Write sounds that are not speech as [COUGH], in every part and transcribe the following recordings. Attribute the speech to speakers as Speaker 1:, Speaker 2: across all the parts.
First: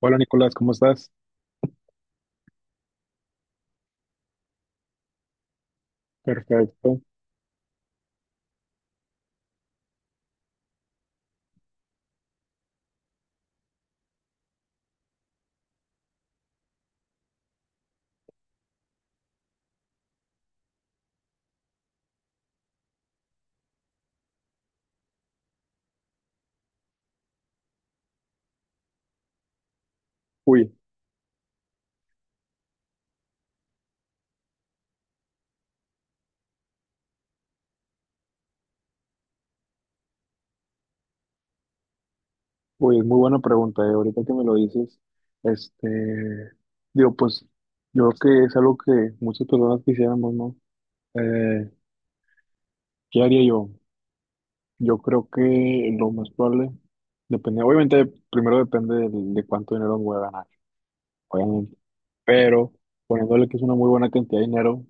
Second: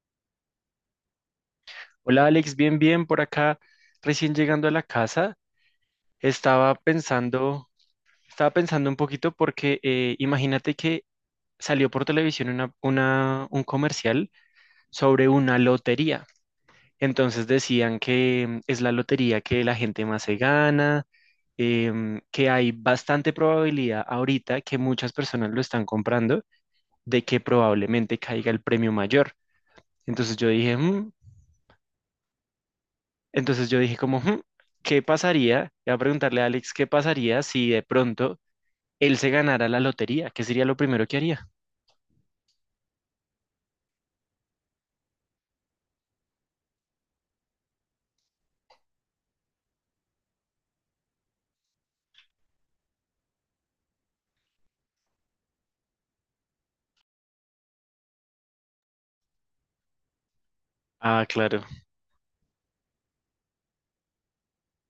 Speaker 1: Hola Nicolás, ¿cómo estás?
Speaker 2: Hola Alex, bien, bien por acá, recién llegando a la casa, estaba
Speaker 1: Perfecto.
Speaker 2: pensando, estaba pensando un poquito porque imagínate que salió por televisión un comercial sobre una lotería. Entonces decían que es la lotería que la gente más se gana, que hay bastante probabilidad ahorita que muchas personas lo están comprando de que probablemente caiga el premio mayor. Entonces yo
Speaker 1: Uy,
Speaker 2: dije, "Mm, Entonces yo dije como, "Hmm, ¿qué pasaría?" Voy a preguntarle a Alex, ¿qué pasaría si de pronto él se ganara la lotería? ¿Qué sería lo primero que haría?
Speaker 1: uy, es muy buena pregunta, ahorita que me lo dices, este, digo, pues yo creo que es algo que muchas personas quisiéramos, ¿no? Eh, ¿Qué haría yo? Yo creo que lo más probable, depende, obviamente primero depende de cuánto dinero me voy a ganar,
Speaker 2: Ah, claro.
Speaker 1: obviamente, pero poniéndole que es una muy buena cantidad de dinero,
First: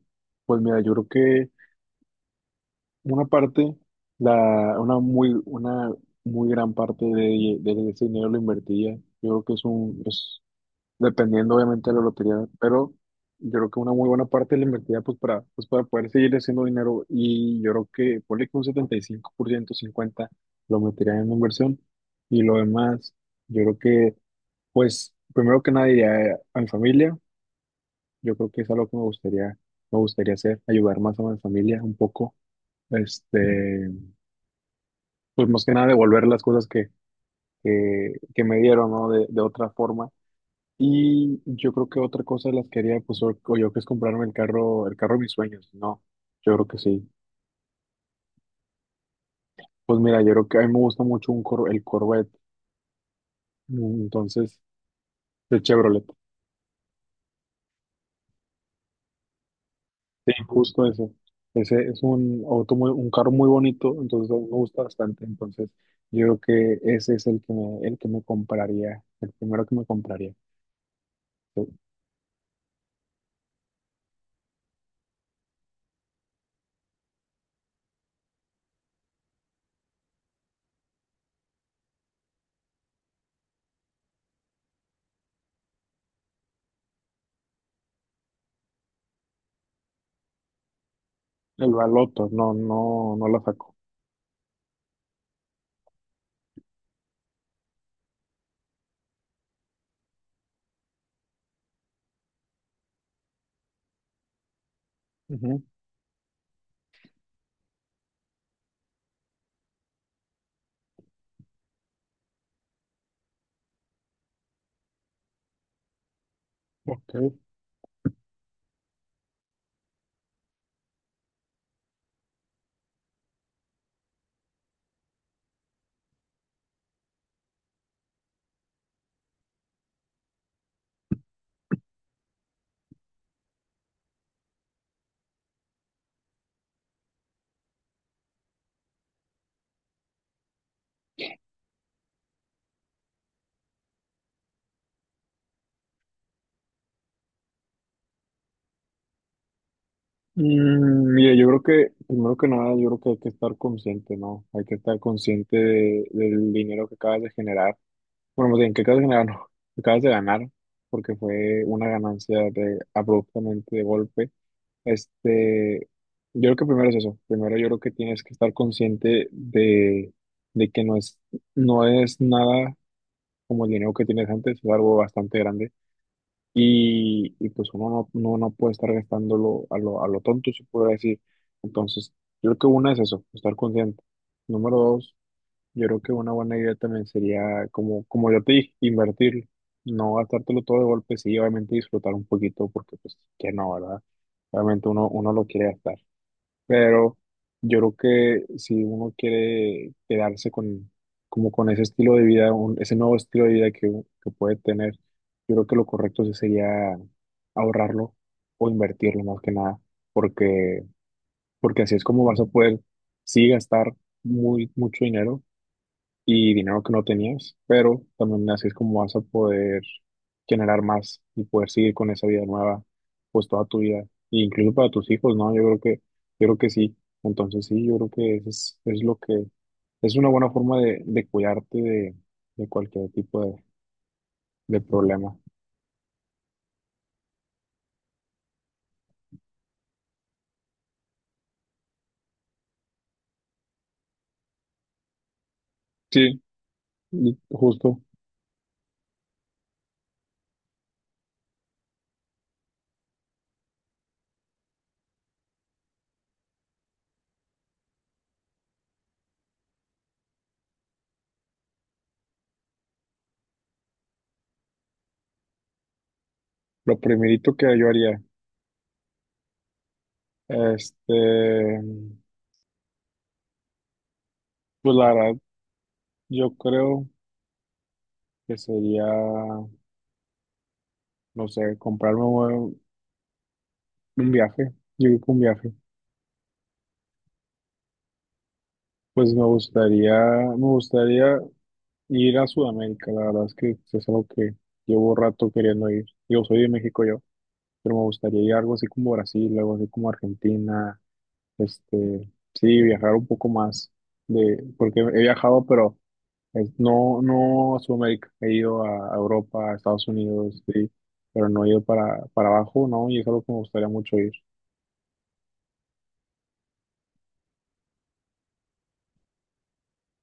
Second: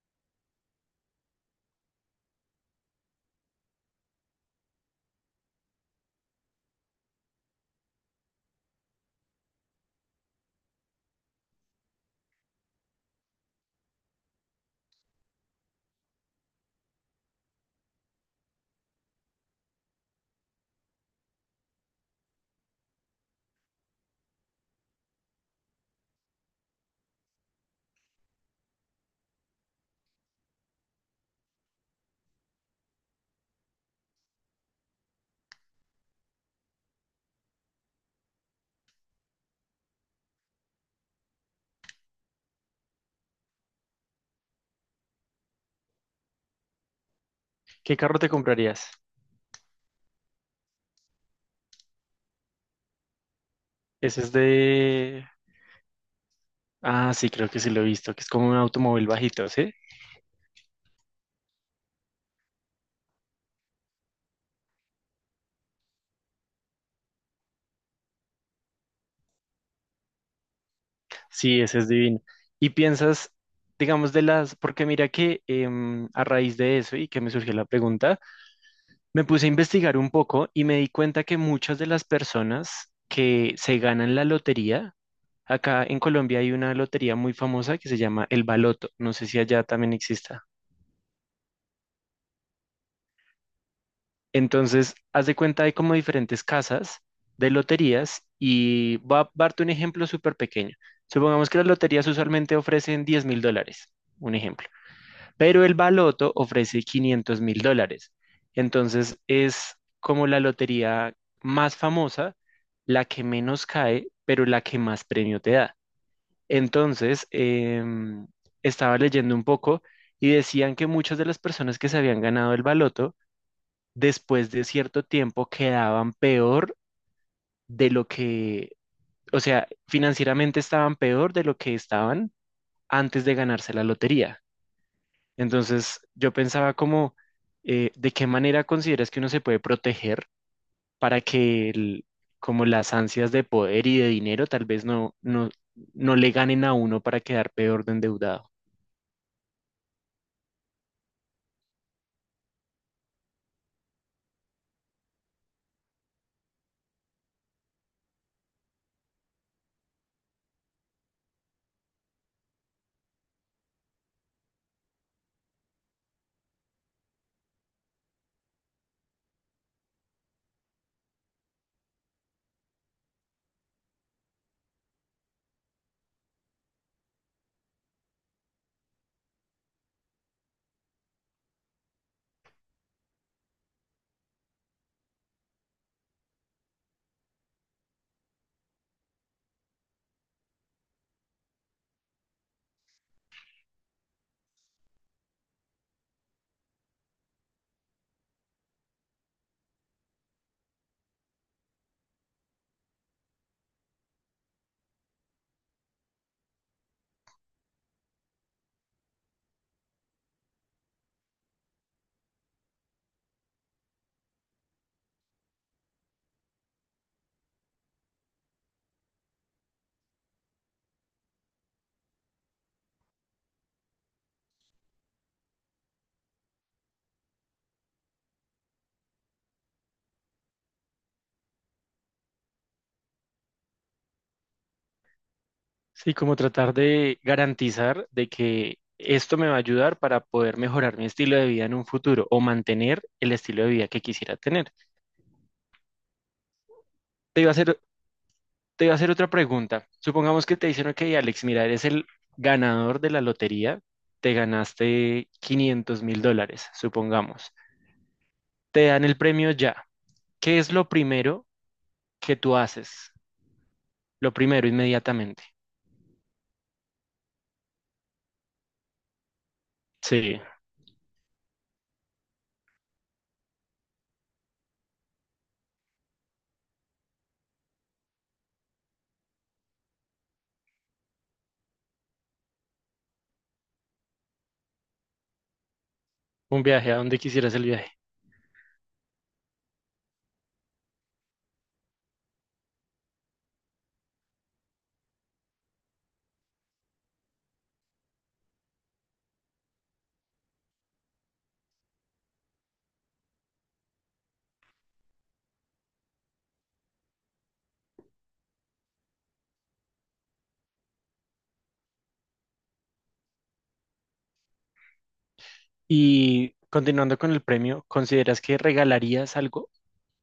Speaker 1: pues mira, yo creo que una parte, una muy gran parte de ese dinero lo invertiría. Yo creo que es dependiendo obviamente de la lotería, pero yo creo que una muy buena parte la invertiría pues para poder seguir haciendo dinero, y yo creo que ponle que un 75%, 50% lo metería en inversión y lo demás, yo creo que pues primero que nada iría a mi familia, yo creo que es algo que me gustaría hacer, ayudar más a mi familia un poco. Este, pues más que nada devolver las cosas que me dieron, ¿no? De otra forma. Y yo creo que otra cosa de las que haría, pues, o yo que es comprarme el carro de mis sueños, ¿no? Yo creo que sí.
Speaker 2: ¿Qué carro te comprarías?
Speaker 1: Pues mira, yo creo que a mí me gusta mucho el Corvette, mm,
Speaker 2: Ese es
Speaker 1: entonces,
Speaker 2: de...
Speaker 1: el Chevrolet.
Speaker 2: Ah, sí, creo que sí lo he visto, que es como un automóvil bajito, ¿sí?
Speaker 1: Sí, justo eso. Ese es un carro muy bonito, entonces a mí me gusta bastante. Entonces, yo creo que ese es el que me compraría, el primero que me compraría.
Speaker 2: Sí, ese es divino. Y piensas, digamos, de las... Porque mira que a raíz de eso y que me surgió la pregunta, me puse a investigar un poco y me di cuenta que muchas de las personas que se ganan la lotería, acá en Colombia hay una lotería muy famosa que se llama el Baloto. No sé si allá también exista.
Speaker 1: El baloto, no, no la saco.
Speaker 2: Entonces, haz de cuenta, hay como diferentes casas de loterías y va a darte un ejemplo súper pequeño. Supongamos que las loterías usualmente ofrecen 10 mil dólares, un ejemplo, pero el Baloto ofrece 500 mil dólares. Entonces, es como la lotería más famosa, la que menos cae, pero la que más premio te da. Entonces,
Speaker 1: Ok.
Speaker 2: estaba leyendo un poco y decían que muchas de las personas que se habían ganado el baloto, después de cierto tiempo quedaban peor de lo que, o sea, financieramente estaban peor de lo que estaban antes de ganarse la lotería. Entonces, yo pensaba como, ¿de qué manera consideras que uno se puede proteger para que como las ansias de poder y de dinero tal vez no le ganen a uno para quedar peor de endeudado?
Speaker 1: Mira, yo creo que, primero que nada, yo creo que hay que estar consciente, ¿no? Hay que estar consciente del dinero que acabas de generar. Bueno, más bien, que acabas de generar, [LAUGHS] no, que acabas de ganar, porque fue una ganancia de, abruptamente de golpe. Este, yo creo que primero es eso. Primero yo creo que tienes que estar consciente de que no es, no es nada como el dinero que tienes antes, es algo bastante grande y pues uno no, no puede estar gastándolo a lo tonto, se puede decir. Entonces, yo creo que una es eso, estar consciente. Número dos, yo creo que una buena idea también sería, como, como yo te dije, invertir, no gastártelo todo de golpe, sí, obviamente disfrutar un poquito, porque pues que no, ¿verdad? Obviamente uno lo quiere gastar. Pero yo creo que si uno quiere quedarse con, como con ese estilo de vida, ese nuevo estilo de vida que, que puede tener, yo creo que lo correcto sí sería ahorrarlo o invertirlo más que nada, porque, porque así es como vas a poder, sí, gastar mucho dinero y dinero que no tenías, pero también así es como vas a poder generar más y poder seguir con esa vida nueva, pues toda tu vida, e incluso para tus hijos, ¿no? Yo creo que sí. Entonces sí, yo creo que es lo que es una buena forma de cuidarte de cualquier tipo de problema.
Speaker 2: Sí, como tratar de garantizar de que esto me va a ayudar para poder mejorar mi estilo de vida en un futuro o mantener el estilo de vida que quisiera tener.
Speaker 1: Sí, y
Speaker 2: Te iba a hacer,
Speaker 1: justo.
Speaker 2: te iba a hacer otra pregunta. Supongamos que te dicen, ok, Alex, mira, eres el ganador de la lotería, te ganaste 500 mil dólares, supongamos. Te dan el premio ya. ¿Qué es lo primero que tú haces? Lo primero, inmediatamente.
Speaker 1: Lo primerito que yo haría,
Speaker 2: Sí,
Speaker 1: este, pues la verdad, yo creo que sería, no sé, comprarme un viaje, yo creo que un viaje.
Speaker 2: un viaje, ¿a dónde quisieras el viaje?
Speaker 1: Pues me gustaría ir a Sudamérica, la verdad es que es algo que llevo rato queriendo ir. Yo soy de México yo, pero me gustaría ir a algo así como Brasil, algo así como Argentina, sí, viajar un poco más de, porque he viajado, pero no a Sudamérica, he ido a Europa, a Estados Unidos, sí, pero no he ido para abajo, ¿no? Y es algo que me gustaría mucho ir.
Speaker 2: Y continuando con el premio, ¿consideras que regalarías algo?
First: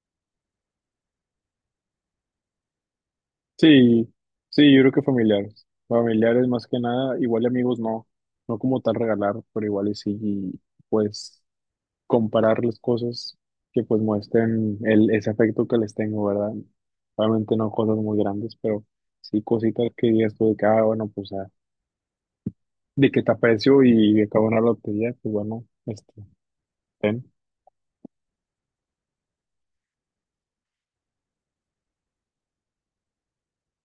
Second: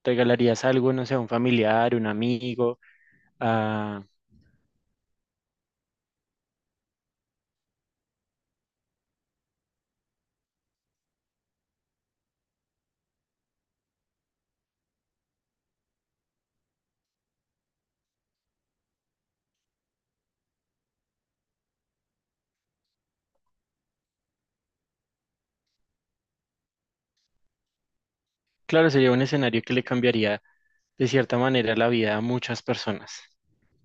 Speaker 2: ¿Regalarías algo, no sé, a un familiar, un amigo? A-
Speaker 1: Sí, sí, yo creo que familiares. Familiares más que nada, igual y amigos no, no como tal regalar, pero igual y sí, y, pues comparar las cosas que pues muestren el, ese afecto que les tengo, ¿verdad? Obviamente no cosas muy grandes, pero sí cositas que digas tú de que, ah, bueno, pues ah, de que te aprecio y acabo una lotería, pues bueno, ten.
Speaker 2: Claro, sería un escenario que le cambiaría de cierta manera la vida a muchas personas.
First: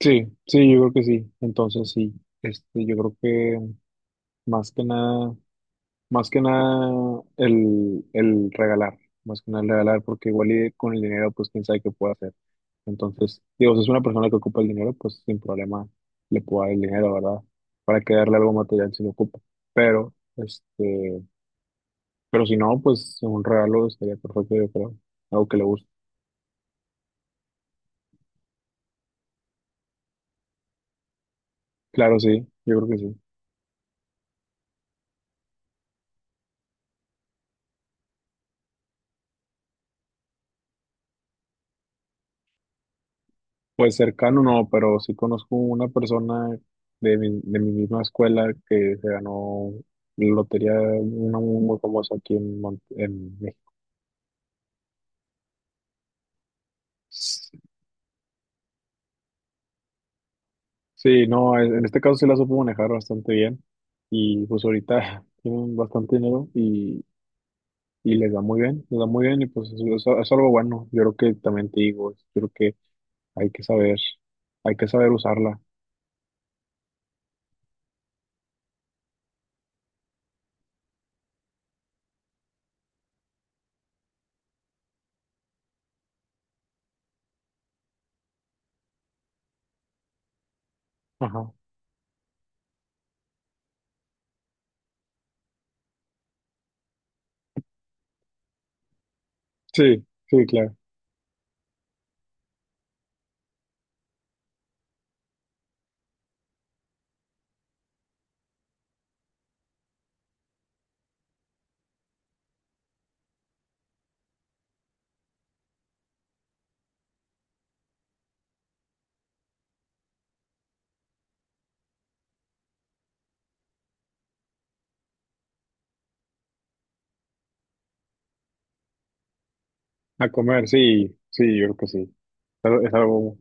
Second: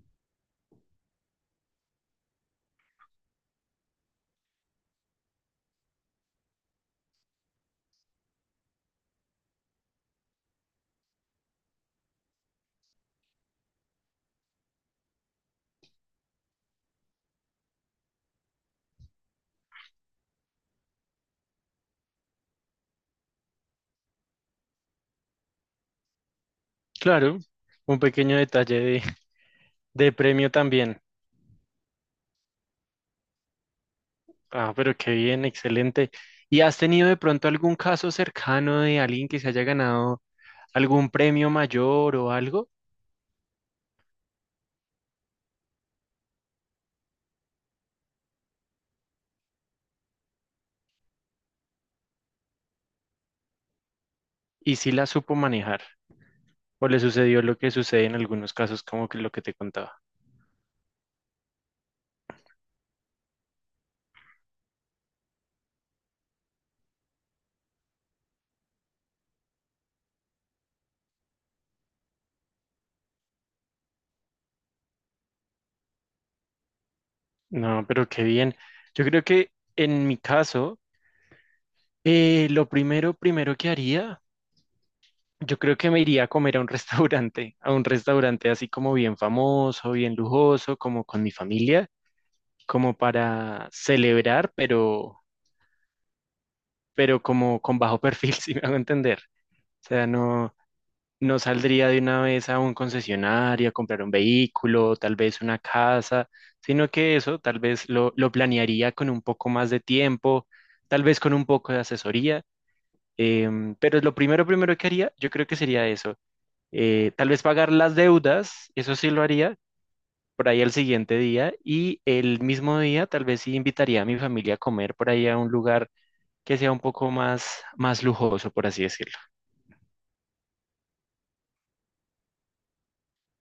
Speaker 1: Sí, sí, yo creo que sí. Entonces sí, yo creo que más que nada. Más que nada el regalar, más que nada el regalar, porque igual y con el dinero, pues quién sabe qué puede hacer. Entonces, digo, si es una persona que ocupa el dinero, pues sin problema le puedo dar el dinero, ¿verdad? Para que darle algo material si lo ocupa. Pero, pero si no, pues un regalo estaría perfecto, yo creo. Algo que le guste.
Speaker 2: Claro, un pequeño detalle de premio también.
Speaker 1: Claro, sí, yo creo que sí.
Speaker 2: Ah, pero qué bien, excelente. ¿Y has tenido de pronto algún caso cercano de alguien que se haya ganado algún premio mayor o algo?
Speaker 1: Pues cercano no, pero sí conozco una persona de mi misma escuela que se ganó la lotería, una muy, muy famosa aquí en, en México.
Speaker 2: ¿Y si la supo manejar? ¿O le sucedió lo que sucede en algunos casos, como que lo que te contaba?
Speaker 1: Sí, no, en este caso sí la supo manejar bastante bien y pues ahorita [LAUGHS] tienen bastante dinero y les da muy bien, les da muy bien y pues es algo bueno. Yo creo que también te digo, yo creo que hay que saber, hay que saber usarla.
Speaker 2: No, pero qué bien. Yo creo que en mi caso, lo primero, primero que haría, yo creo que me iría a comer a un [LAUGHS] restaurante, a un restaurante así como bien famoso, bien lujoso, como con mi
Speaker 1: Ajá.
Speaker 2: familia, como para celebrar, pero como con bajo perfil, [LAUGHS] si me hago entender. O
Speaker 1: Sí,
Speaker 2: sea,
Speaker 1: sí,
Speaker 2: no.
Speaker 1: claro.
Speaker 2: No saldría de una vez a un concesionario a comprar un vehículo, tal vez una casa, sino que eso tal vez lo planearía con un poco más de tiempo, tal vez con un poco de asesoría, pero lo primero, primero que haría, yo creo que sería eso, tal vez pagar las deudas, eso sí lo haría. Por ahí al siguiente día y el mismo día tal vez sí invitaría a mi familia a comer por ahí a un lugar que sea un poco más, más lujoso, por así decirlo.
Speaker 1: A comer, sí, sí, yo creo que sí. Pero es algo,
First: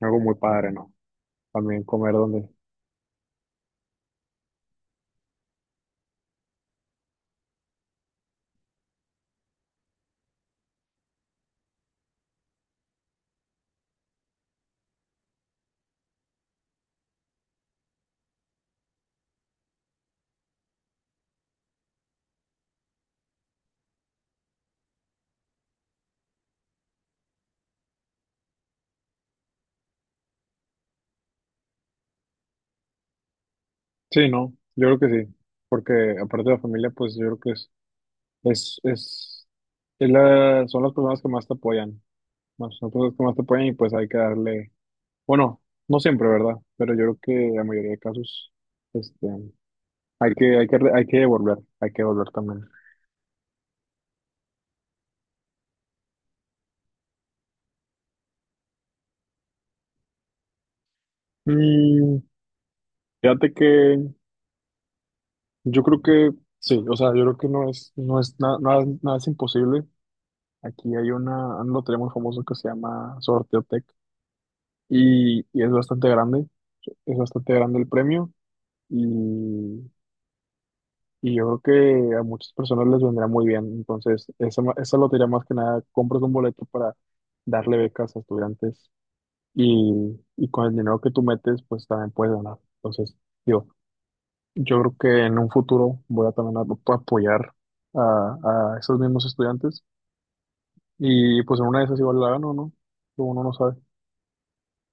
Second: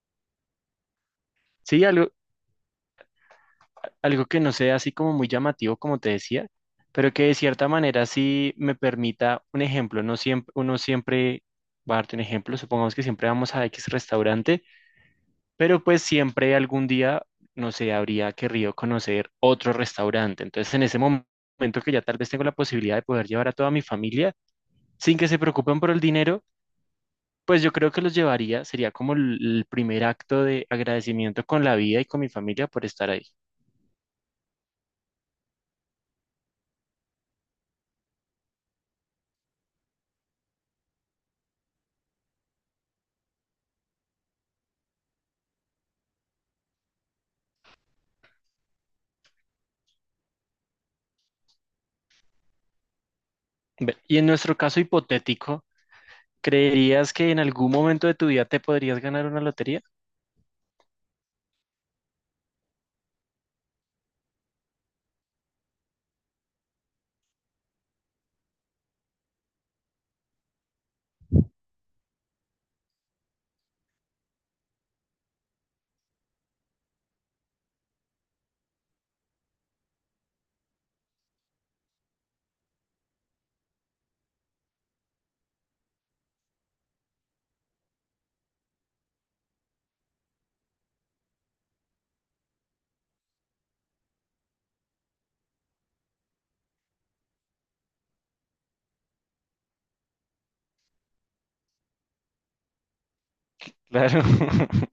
Speaker 1: algo muy padre, ¿no? También
Speaker 2: Sí, algo,
Speaker 1: comer donde.
Speaker 2: algo que no sea así como muy llamativo, como te decía, pero que de cierta manera sí me permita un ejemplo. No siempre, uno siempre va a darte un ejemplo, supongamos que siempre vamos a X restaurante, pero pues siempre algún día, no sé, habría querido conocer otro restaurante. Entonces, en ese momento que ya tal vez tengo la posibilidad de poder llevar a toda mi familia sin que se preocupen por el dinero. Pues yo creo que los llevaría, sería como el primer acto de agradecimiento con la vida y con mi familia por estar ahí.
Speaker 1: Sí, no, yo creo que sí. Porque aparte de la familia, pues yo creo que es, es, es son las personas que más te apoyan. ¿No? Son las personas que más te apoyan y pues hay que darle, bueno, no siempre, ¿verdad? Pero yo creo que en la mayoría de casos, este, hay que devolver también.
Speaker 2: Y en nuestro caso hipotético, ¿creerías que en algún momento de tu vida te podrías ganar una lotería?
Speaker 1: Mm, fíjate que yo creo que sí, o sea, yo creo que no es, nada, nada es imposible. Aquí hay un lotería muy famosa que se llama Sorteotec y es bastante grande el premio y, y yo creo que a muchas personas les vendrá muy bien. Entonces, esa lotería más que nada, compras un boleto para darle becas a estudiantes y con el dinero que tú metes, pues también puedes ganar. Entonces, digo, yo creo que en un futuro voy a también a apoyar a, a esos mismos estudiantes y pues en una de esas igual la gano, ¿no? Uno no sabe.
Speaker 2: Claro. [LAUGHS]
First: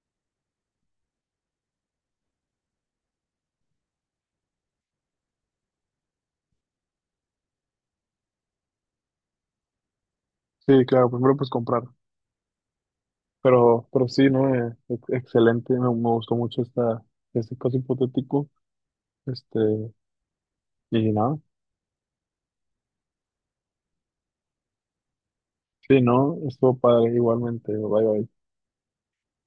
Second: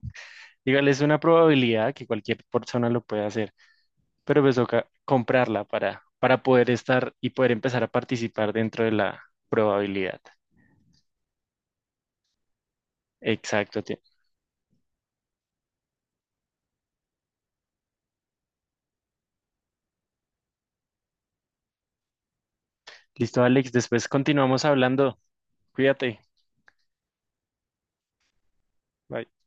Speaker 2: Dígale, es una probabilidad que cualquier persona lo puede hacer, pero pues toca comprarla para poder estar y poder empezar a participar dentro de la probabilidad.
Speaker 1: Sí, claro, primero pues comprar.
Speaker 2: Exacto. Te-
Speaker 1: Pero sí, ¿no? Excelente, me gustó mucho este caso hipotético. Este, y nada,
Speaker 2: Listo, Alex. Después continuamos hablando.
Speaker 1: sí,
Speaker 2: Cuídate.
Speaker 1: ¿no? Estuvo padre igualmente. Bye, bye.
Speaker 2: Bye.